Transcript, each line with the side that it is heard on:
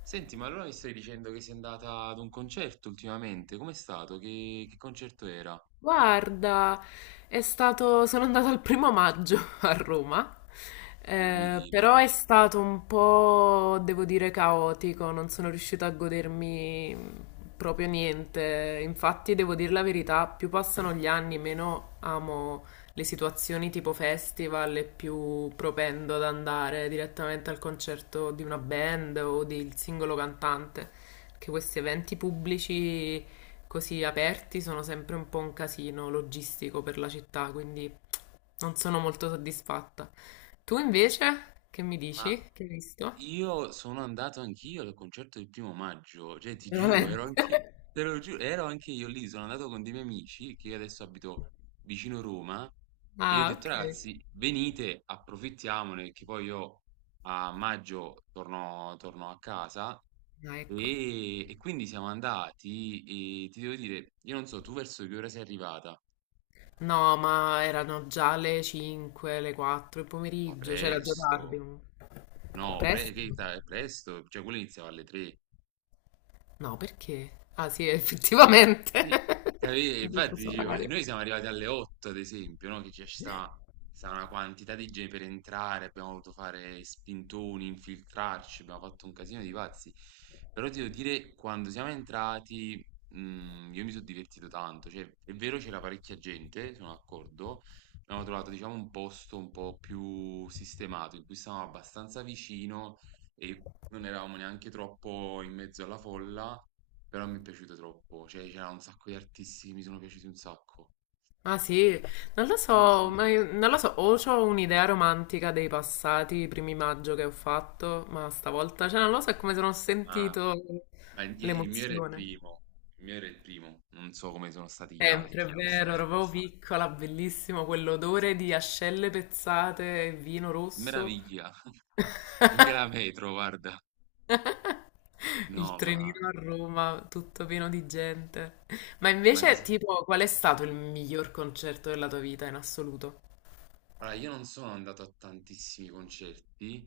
right: Senti, ma allora mi stai dicendo che sei andata ad un concerto ultimamente? Com'è stato? Che concerto era?
left: Guarda, è stato, sono andata il primo maggio a Roma,
right: Non mi dire.
left: però è stato un po', devo dire, caotico, non sono riuscita a godermi proprio niente. Infatti, devo dire la verità, più passano gli anni, meno amo le situazioni tipo festival e più propendo ad andare direttamente al concerto di una band o del singolo cantante, che questi eventi pubblici così aperti sono sempre un po' un casino logistico per la città, quindi non sono molto soddisfatta. Tu invece, che mi
right: Ma
left: dici? Che hai visto?
right: Io sono andato anch'io al concerto del primo maggio, cioè ti giuro,
left: Veramente?
right: te lo giuro, ero anche io lì, sono andato con dei miei amici che io adesso abito vicino Roma e io ho
left: Ah,
right: detto
left: ok.
right: ragazzi, venite, approfittiamone, che poi io a maggio torno a casa
left: Ah, ecco.
right: e quindi siamo andati e ti devo dire, io non so, tu verso che ora sei arrivata?
left: No, ma erano già le 5, le 4 del
right: Ma
left: pomeriggio, c'era già tardi.
right: presto, no,
left: Presto?
right: è presto, cioè quello iniziava alle tre.
left: No, perché? Ah, sì, effettivamente.
right: Sì, infatti,
left: Fuso
right: dicevo,
left: orario.
right: noi siamo arrivati alle 8, ad esempio, no? Che ci sta, una quantità di gente per entrare, abbiamo dovuto fare spintoni, infiltrarci, abbiamo fatto un casino di pazzi. Però ti devo dire, quando siamo entrati, io mi sono divertito tanto. Cioè, è vero, c'era parecchia gente, sono d'accordo. Abbiamo trovato, diciamo, un posto un po' più sistemato, in cui stavamo abbastanza vicino e non eravamo neanche troppo in mezzo alla folla, però mi è piaciuto troppo, cioè c'era un sacco di artisti che mi sono piaciuti un sacco.
left: Ah sì, non lo
right: Sì,
left: so,
right: sì.
left: ma non lo so, o ho un'idea romantica dei passati primi maggio che ho fatto, ma stavolta, cioè non lo so, è come se non ho
right: Ma,
left: sentito
right: ma il mio era il
left: l'emozione.
right: primo, il mio era il primo, non so come sono stati gli
left: Sempre, è
right: altri,
left: vero, ero
right: onestamente.
left: proprio piccola, bellissimo, quell'odore di ascelle pezzate e vino
right: Che
left: rosso,
right: meraviglia! Anche la metro, guarda.
left: il
right: No,
left: trenino a Roma, tutto pieno di gente. Ma
right: ma ad
left: invece,
right: esempio-
left: tipo, qual è stato il miglior concerto della tua vita in assoluto?
right: Allora, io non sono andato a tantissimi concerti,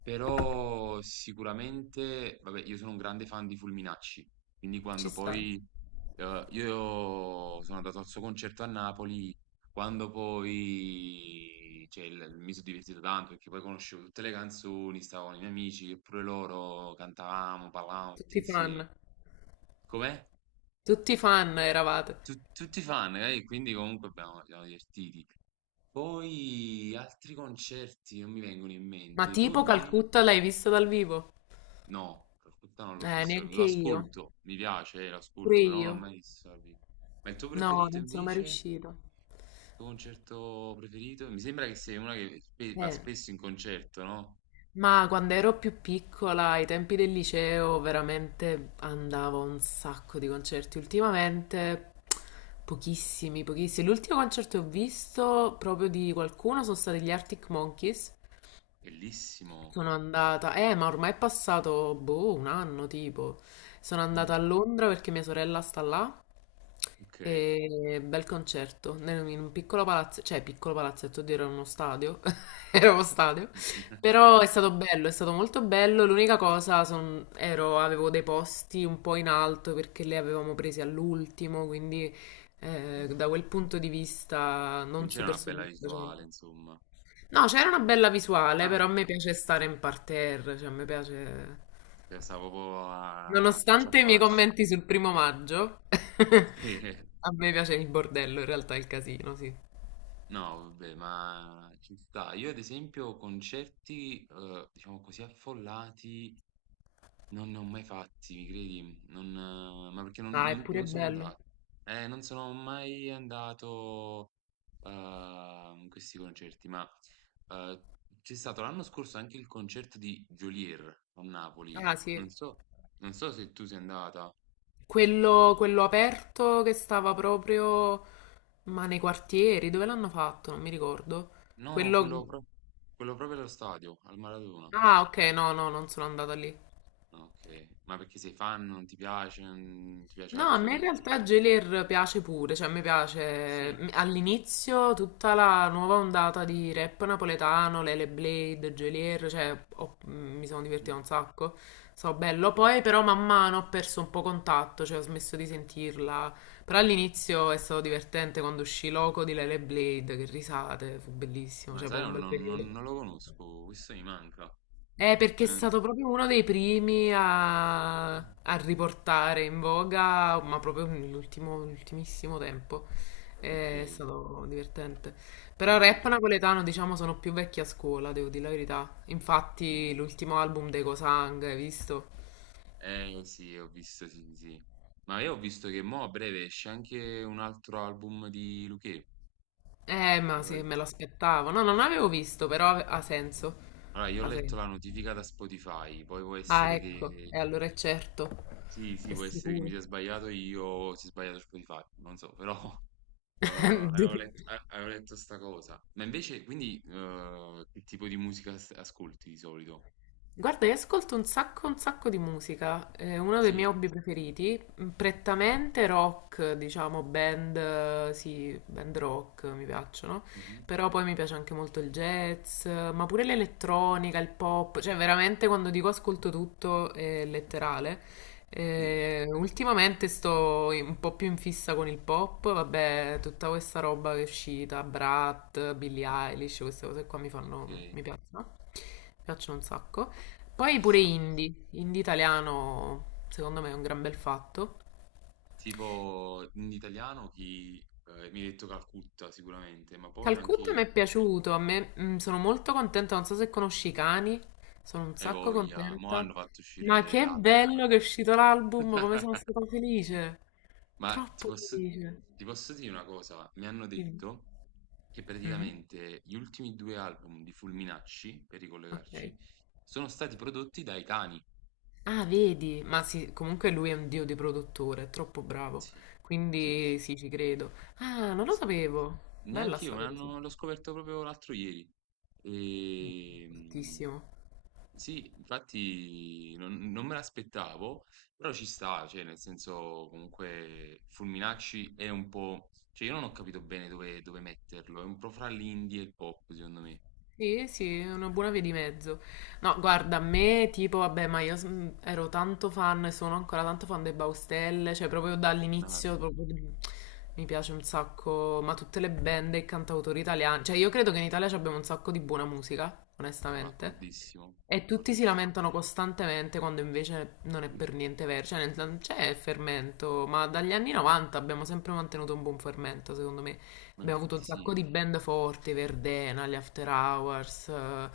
right: però sicuramente, vabbè, io sono un grande fan di Fulminacci, quindi
left: Ci
right: quando
left: sta,
right: poi io sono andato al suo concerto a Napoli, quando poi mi sono divertito tanto perché poi conoscevo tutte le canzoni, stavo con i miei amici, e pure loro cantavamo, parlavamo tutti
left: tutti
right: insieme.
left: fan.
right: Com'è?
left: Tutti fan eravate.
right: Tutti fan, eh? Quindi comunque ci siamo divertiti. Poi altri concerti non mi vengono in
left: Ma
right: mente. Tu
left: tipo
right: invece?
left: Calcutta l'hai vista dal vivo?
right: No, Rocutta non l'ho visto.
left: Neanche
right: Lo
left: io.
right: ascolto, mi piace, lo
left: Pure
right: ascolto, però non l'ho
left: io.
right: mai visto dal vivo. Ma il tuo
left: No,
right: preferito
left: non sono mai
right: invece? Il
left: riuscita.
right: tuo concerto preferito? Mi sembra che sei una che va
left: Eh,
right: spesso in concerto, no?
left: ma quando ero più piccola, ai tempi del liceo, veramente andavo a un sacco di concerti. Ultimamente pochissimi, pochissimi. L'ultimo concerto che ho visto proprio di qualcuno sono stati gli Arctic Monkeys.
right: Bellissimo.
left: Sono andata, ma ormai è passato, boh, un anno tipo. Sono
right: Mm,
left: andata a Londra perché mia sorella sta là.
right: ok.
left: E bel concerto in un piccolo palazzo, cioè piccolo palazzetto, oddio, era uno stadio, era uno stadio, però è
right: Eh,
left: stato bello, è stato molto bello. L'unica cosa, avevo dei posti un po' in alto perché li avevamo presi all'ultimo, quindi da quel punto di vista
right: non
left: non
right: c'era una
left: super
right: bella visuale,
left: soddisfacente.
right: insomma.
left: No, c'era una bella visuale,
right: Ah,
left: però a me piace stare in parterre, cioè a me piace.
right: stavo proprio a faccia a
left: Nonostante i miei
right: faccia.
left: commenti sul primo maggio,
right: Sì.
left: a me piace il bordello, in realtà il casino, sì.
right: No, vabbè, ma ci sta. Io ad esempio concerti, diciamo così, affollati non ne ho mai fatti, mi credi? Non, ma perché
left: Ah, è pure
right: non sono
left: bello.
right: andato. Non sono mai andato in questi concerti, ma eh, c'è stato l'anno scorso anche il concerto di Geolier a Napoli.
left: Ah, sì.
right: Non so, non so se tu sei andata.
left: Quello aperto che stava proprio, ma nei quartieri, dove l'hanno fatto? Non mi ricordo.
right: No,
left: Quello...
right: quello, pro- Quello proprio allo stadio, al Maradona.
left: Ah, ok, no, no, non sono andata lì.
right: Ok, ma perché sei fan, non ti piace, non ti piace
left: No, a me in realtà
right: tipi di...
left: Gelir piace pure, cioè a me piace
right: Sì,
left: all'inizio tutta la nuova ondata di rap napoletano, Lele Blade, Gelir, cioè mi sono divertita
right: mhm.
left: un sacco, so bello, poi però man mano ho perso un po' contatto, cioè ho smesso di sentirla, però all'inizio è stato divertente quando uscì Loco di Lele Blade, che risate, fu bellissimo,
right: Ma
left: cioè
right: sai,
left: proprio un bel periodo.
right: non lo conosco, questo mi manca.
left: Perché è
right: Eh,
left: stato proprio uno dei primi a,
right: eh,
left: a riportare in voga, ma proprio nell'ultimo, nell'ultimissimo tempo.
right: ok,
left: È stato divertente. Però
right: ah,
left: rap napoletano, diciamo, sono più vecchi a scuola, devo dire la verità. Infatti,
right: sì.
left: l'ultimo album dei Cosang, hai visto?
right: Eh sì, ho visto, sì, sì. Ma io ho visto che mo a breve esce anche un altro album di Luchè.
left: Ma
right: Allora,
left: sì, me l'aspettavo. No, non l'avevo visto, però ha senso.
right: allora, io ho
left: Ha
right: letto la
left: senso.
right: notifica da Spotify, poi può
left: Ah,
right: essere
left: ecco,
right: che...
left: e allora è certo,
right: Sì, sì,
left: è
right: può essere che mi
left: sicuro.
right: sia sbagliato io, o si è sbagliato Spotify, non so, però... Eh, avevo letto, eh, avevo letto sta cosa. Ma invece, quindi, che tipo di musica ascolti di solito?
left: Guarda, io ascolto un sacco di musica, è uno dei miei
right: Sì,
left: hobby preferiti, prettamente rock, diciamo, band, sì, band rock mi piacciono,
right: mhm,
left: però poi mi piace anche molto il jazz, ma pure l'elettronica, il pop, cioè veramente quando dico ascolto tutto è letterale.
right: sì,
left: Ultimamente sto un po' più in fissa con il pop, vabbè, tutta questa roba che è uscita, Brat, Billie Eilish, queste cose qua mi fanno,
right: ok,
left: mi piacciono un sacco. Poi
right: ci
left: pure
right: sta.
left: indie, indie italiano, secondo me è un gran bel fatto.
right: Tipo, in italiano chi mi hai detto Calcutta sicuramente, ma poi
left: Calcutta
right: anche...
left: mi è piaciuto, a me sono molto contenta, non so se conosci i cani, sono un
right: Hai
left: sacco
right: voglia, mo
left: contenta.
right: hanno fatto
left: Ma
right: uscire
left: che
right: l'album.
left: bello che è uscito l'album, come sono stata felice,
right: Ma ti
left: troppo
right: posso,
left: felice.
right: ti posso dire una cosa, mi hanno
left: Dimmi.
right: detto che
left: Mhm.
right: praticamente gli ultimi due album di Fulminacci, per
left: Ok.
right: ricollegarci, sono stati prodotti dai cani.
left: Ah, vedi, ma sì, comunque lui è un dio di produttore, è troppo bravo,
right: Sì, sì, sì,
left: quindi
right: sì,
left: sì, ci credo. Ah, non lo
right: sì.
left: sapevo, bella
right: Neanch'io,
left: sta cosa.
right: l'ho scoperto proprio l'altro ieri. Ehm,
left: Bruttissimo.
right: sì, infatti non me l'aspettavo, però ci sta, cioè, nel senso, comunque, Fulminacci è un po'... Cioè, io non ho capito bene dove metterlo, è un po' fra l'indie e il pop, secondo me.
left: Sì, sì, è una buona via di mezzo. No, guarda, a me tipo, vabbè, ma io ero tanto fan e sono ancora tanto fan dei Baustelle, cioè proprio
right: No, vabbè,
left: dall'inizio proprio mi piace un sacco, ma tutte le band e i cantautori italiani, cioè io credo che in Italia ci abbiamo un sacco di buona musica,
right: sono
left: onestamente.
right: d'accordissimo,
left: E tutti si
right: d'accordissimo.
left: lamentano costantemente quando invece non è per niente vero, cioè non c'è fermento, ma dagli anni 90 abbiamo sempre mantenuto un buon fermento, secondo me.
right: Ma
left: Abbiamo avuto un
right: infatti
left: sacco di
right: sì,
left: band forti, Verdena, gli After Hours,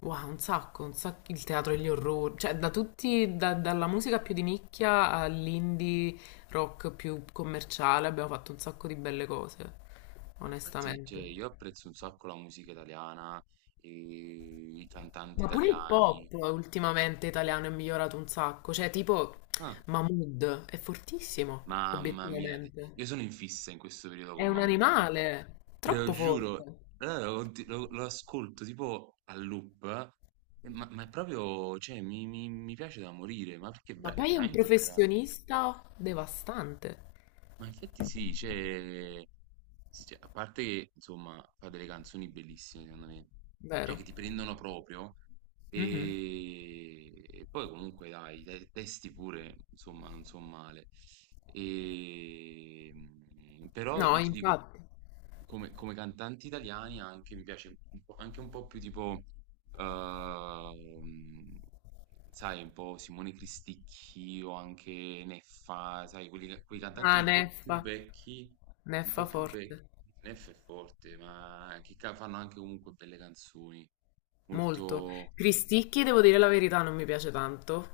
left: wow, un sacco, il teatro degli orrori, cioè da tutti, dalla musica più di nicchia all'indie rock più commerciale abbiamo fatto un sacco di belle cose,
right: ma infatti, cioè,
left: onestamente.
right: io apprezzo un sacco la musica italiana, e i cantanti
left: Ma pure il
right: italiani.
left: pop ultimamente italiano è migliorato un sacco, cioè tipo
right: Ah,
left: Mahmood è fortissimo,
right: mamma mia,
left: obiettivamente.
right: io sono in fissa in questo periodo
left: È
right: con
left: un
right: Mahmood, sì.
left: animale,
right: Te lo
left: troppo
right: giuro.
left: forte,
right: Allora lo ascolto tipo a loop, ma è proprio, cioè, mi piace da morire, ma perché è,
left: ma
right: è
left: poi è un
right: veramente bravo.
left: professionista devastante,
right: Ma infatti sì, cioè, a parte che insomma fa delle canzoni bellissime secondo me, cioè
left: vero?
right: che ti prendono proprio
left: Mhm.
right: e poi comunque dai, i testi pure insomma non sono male. E, mm, però
left: No,
right: io ti dico,
left: infatti.
right: come cantanti italiani anche mi piace un po', anche un po' più tipo, ehm, sai, un po' Simone Cristicchi o anche Neffa, sai, quei cantanti
left: Ah,
right: un po' più
left: Neffa,
right: vecchi, un
left: Neffa
right: po' più vecchi.
left: forte.
right: Neffa è forte, ma fanno anche comunque belle canzoni.
left: Molto.
right: Molto...
left: Cristicchi, devo dire la verità, non mi piace tanto,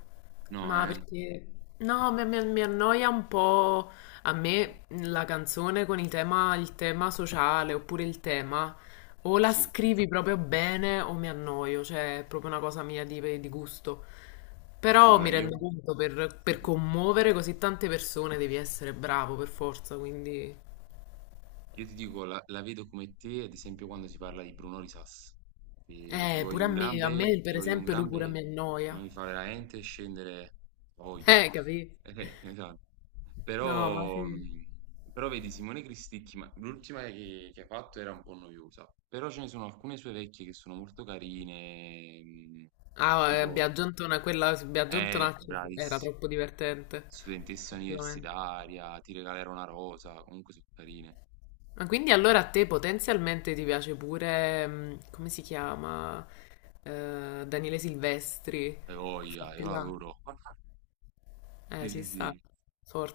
right: No,
left: ma
right: eh?
left: perché... No, mi annoia un po' a
right: Eh,
left: me la canzone con il tema sociale oppure il tema, o la
right: Sì.
left: scrivi proprio bene o mi annoio, cioè è proprio una cosa mia di, gusto. Però
right: Allora
left: mi
right: io...
left: rendo conto, per,
right: sì,
left: per
right: sì.
left: commuovere così tante persone devi essere bravo per forza, quindi...
right: Io ti dico, la vedo come te, ad esempio, quando si parla di Bruno Risas, che gli voglio
left: Pure a
right: un
left: me,
right: gran
left: a
right: bene,
left: me
right: gli
left: per
right: voglio un
left: esempio
right: gran
left: lui pure
right: bene,
left: mi
right: ma
left: annoia.
right: mi fa veramente scendere la voglia.
left: Capì?
right: Esatto.
left: No, ma
right: Però,
left: sì.
right: però vedi, Simone Cristicchi, ma l'ultima che ha fatto era un po' noiosa, però ce ne sono alcune sue vecchie che sono molto carine,
left: Ah,
right: tipo,
left: Biagiontona, quella su Biagiontonacci era
right: bravissima,
left: troppo divertente,
right: studentessa
left: effettivamente.
right: universitaria, ti regalerò una rosa, comunque sono carine.
left: Ma quindi allora a te potenzialmente ti piace pure, come si chiama, Daniele Silvestri,
right: Hai
left: quel
right: voglia,
left: fatto
right: io
left: là.
right: adoro. Sì, sì,
left: Ci sta,
right: sì,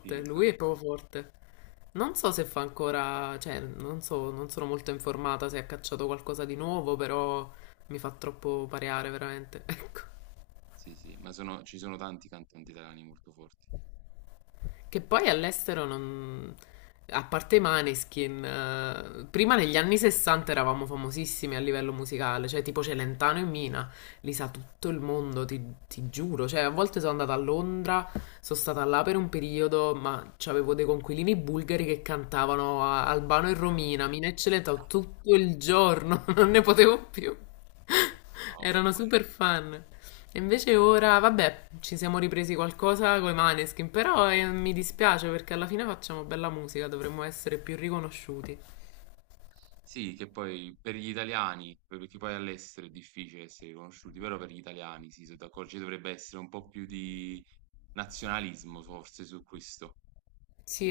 right: sì,
left: lui è
right: infatti.
left: proprio forte. Non so se fa ancora, cioè, non so, non sono molto informata se ha cacciato qualcosa di nuovo, però mi fa troppo pareare, veramente, ecco.
right: Sì, sì, ma ci sono tanti cantanti italiani molto forti.
left: Che poi all'estero non... A parte i Maneskin, prima negli anni 60 eravamo famosissimi a livello musicale, cioè tipo Celentano e Mina, li sa tutto il mondo, ti giuro. Cioè, a volte sono andata a Londra, sono stata là per un periodo, ma avevo dei conquilini bulgari che cantavano Albano e Romina, Mina e Celentano tutto il giorno, non ne potevo più.
right: Ah,
left: Erano
right: vabbè.
left: super fan. E invece ora, vabbè, ci siamo ripresi qualcosa con i Maneskin, però mi dispiace perché alla fine facciamo bella musica, dovremmo essere più riconosciuti.
right: Sì, che poi per gli italiani, perché poi all'estero è difficile essere riconosciuti, però per gli italiani, sì, sono d'accordo, ci dovrebbe essere un po' più di nazionalismo forse su questo.
left: Sì,